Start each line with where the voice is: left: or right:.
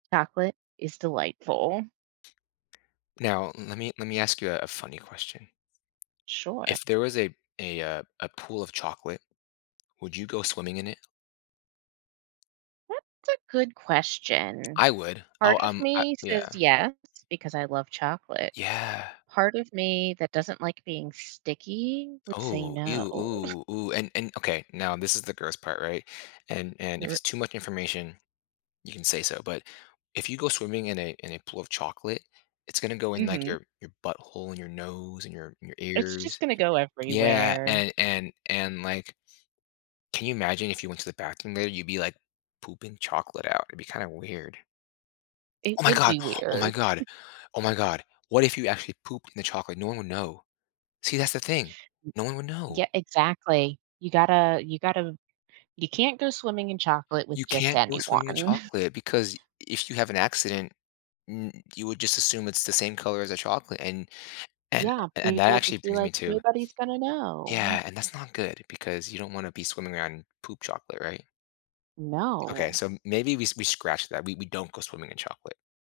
right: Chocolate is delightful.
left: Now let me let me ask you, uh, a funny question
right: Sure.
left: If there was a a, uh, a pool of chocolate, would you go swimming in it?
right: That's a good question.
left: I would. I'll,
right: Part of
left: um, I
right: me
left: yeah.
right: says yes because I love chocolate.
left: Yeah.
right: Part of me that doesn't like being sticky, would say
left: Oh,
right: no.
left: ew, ooh, ooh, and and okay, now this is the gross part, right? And and
right: R
left: if it's
right: R
left: too much information, you can say so, but if you go swimming in a in a pool of chocolate, it's gonna go in, like,
right: Mhm.
left: your your butthole in your nose and your your
right: It's just
left: ears.
right: gonna go
left: Yeah,
right: everywhere.
left: and and and, like, can you imagine if you went to the bathroom there, you'd be, like, pooping chocolate out? It'd be kinda weird.
right: It
left: Oh my
right: would
left: god.
right: be
left: Oh my
right: weird.
left: god. Oh my god. What if you actually pooped in the chocolate? No one would know. See, that's the thing. No one would know.
right: Yeah exactly, you gotta you gotta you can't go swimming in chocolate with
left: You
right: just
left: can't go swimming in
right: anyone.
left: chocolate because if you have an accident, n you would just assume it's the same color as the chocolate. And and
right: Yeah,
left: and that
right: people
left: actually
right: just be,
left: brings me
right: like,
left: to
right: nobody's gonna know, mm.
left: Yeah, and that's not good because you don't wanna be swimming around poop chocolate, right? Okay,
right: No.
left: so m maybe we s we scratch that. We we don't go swimming in chocolate.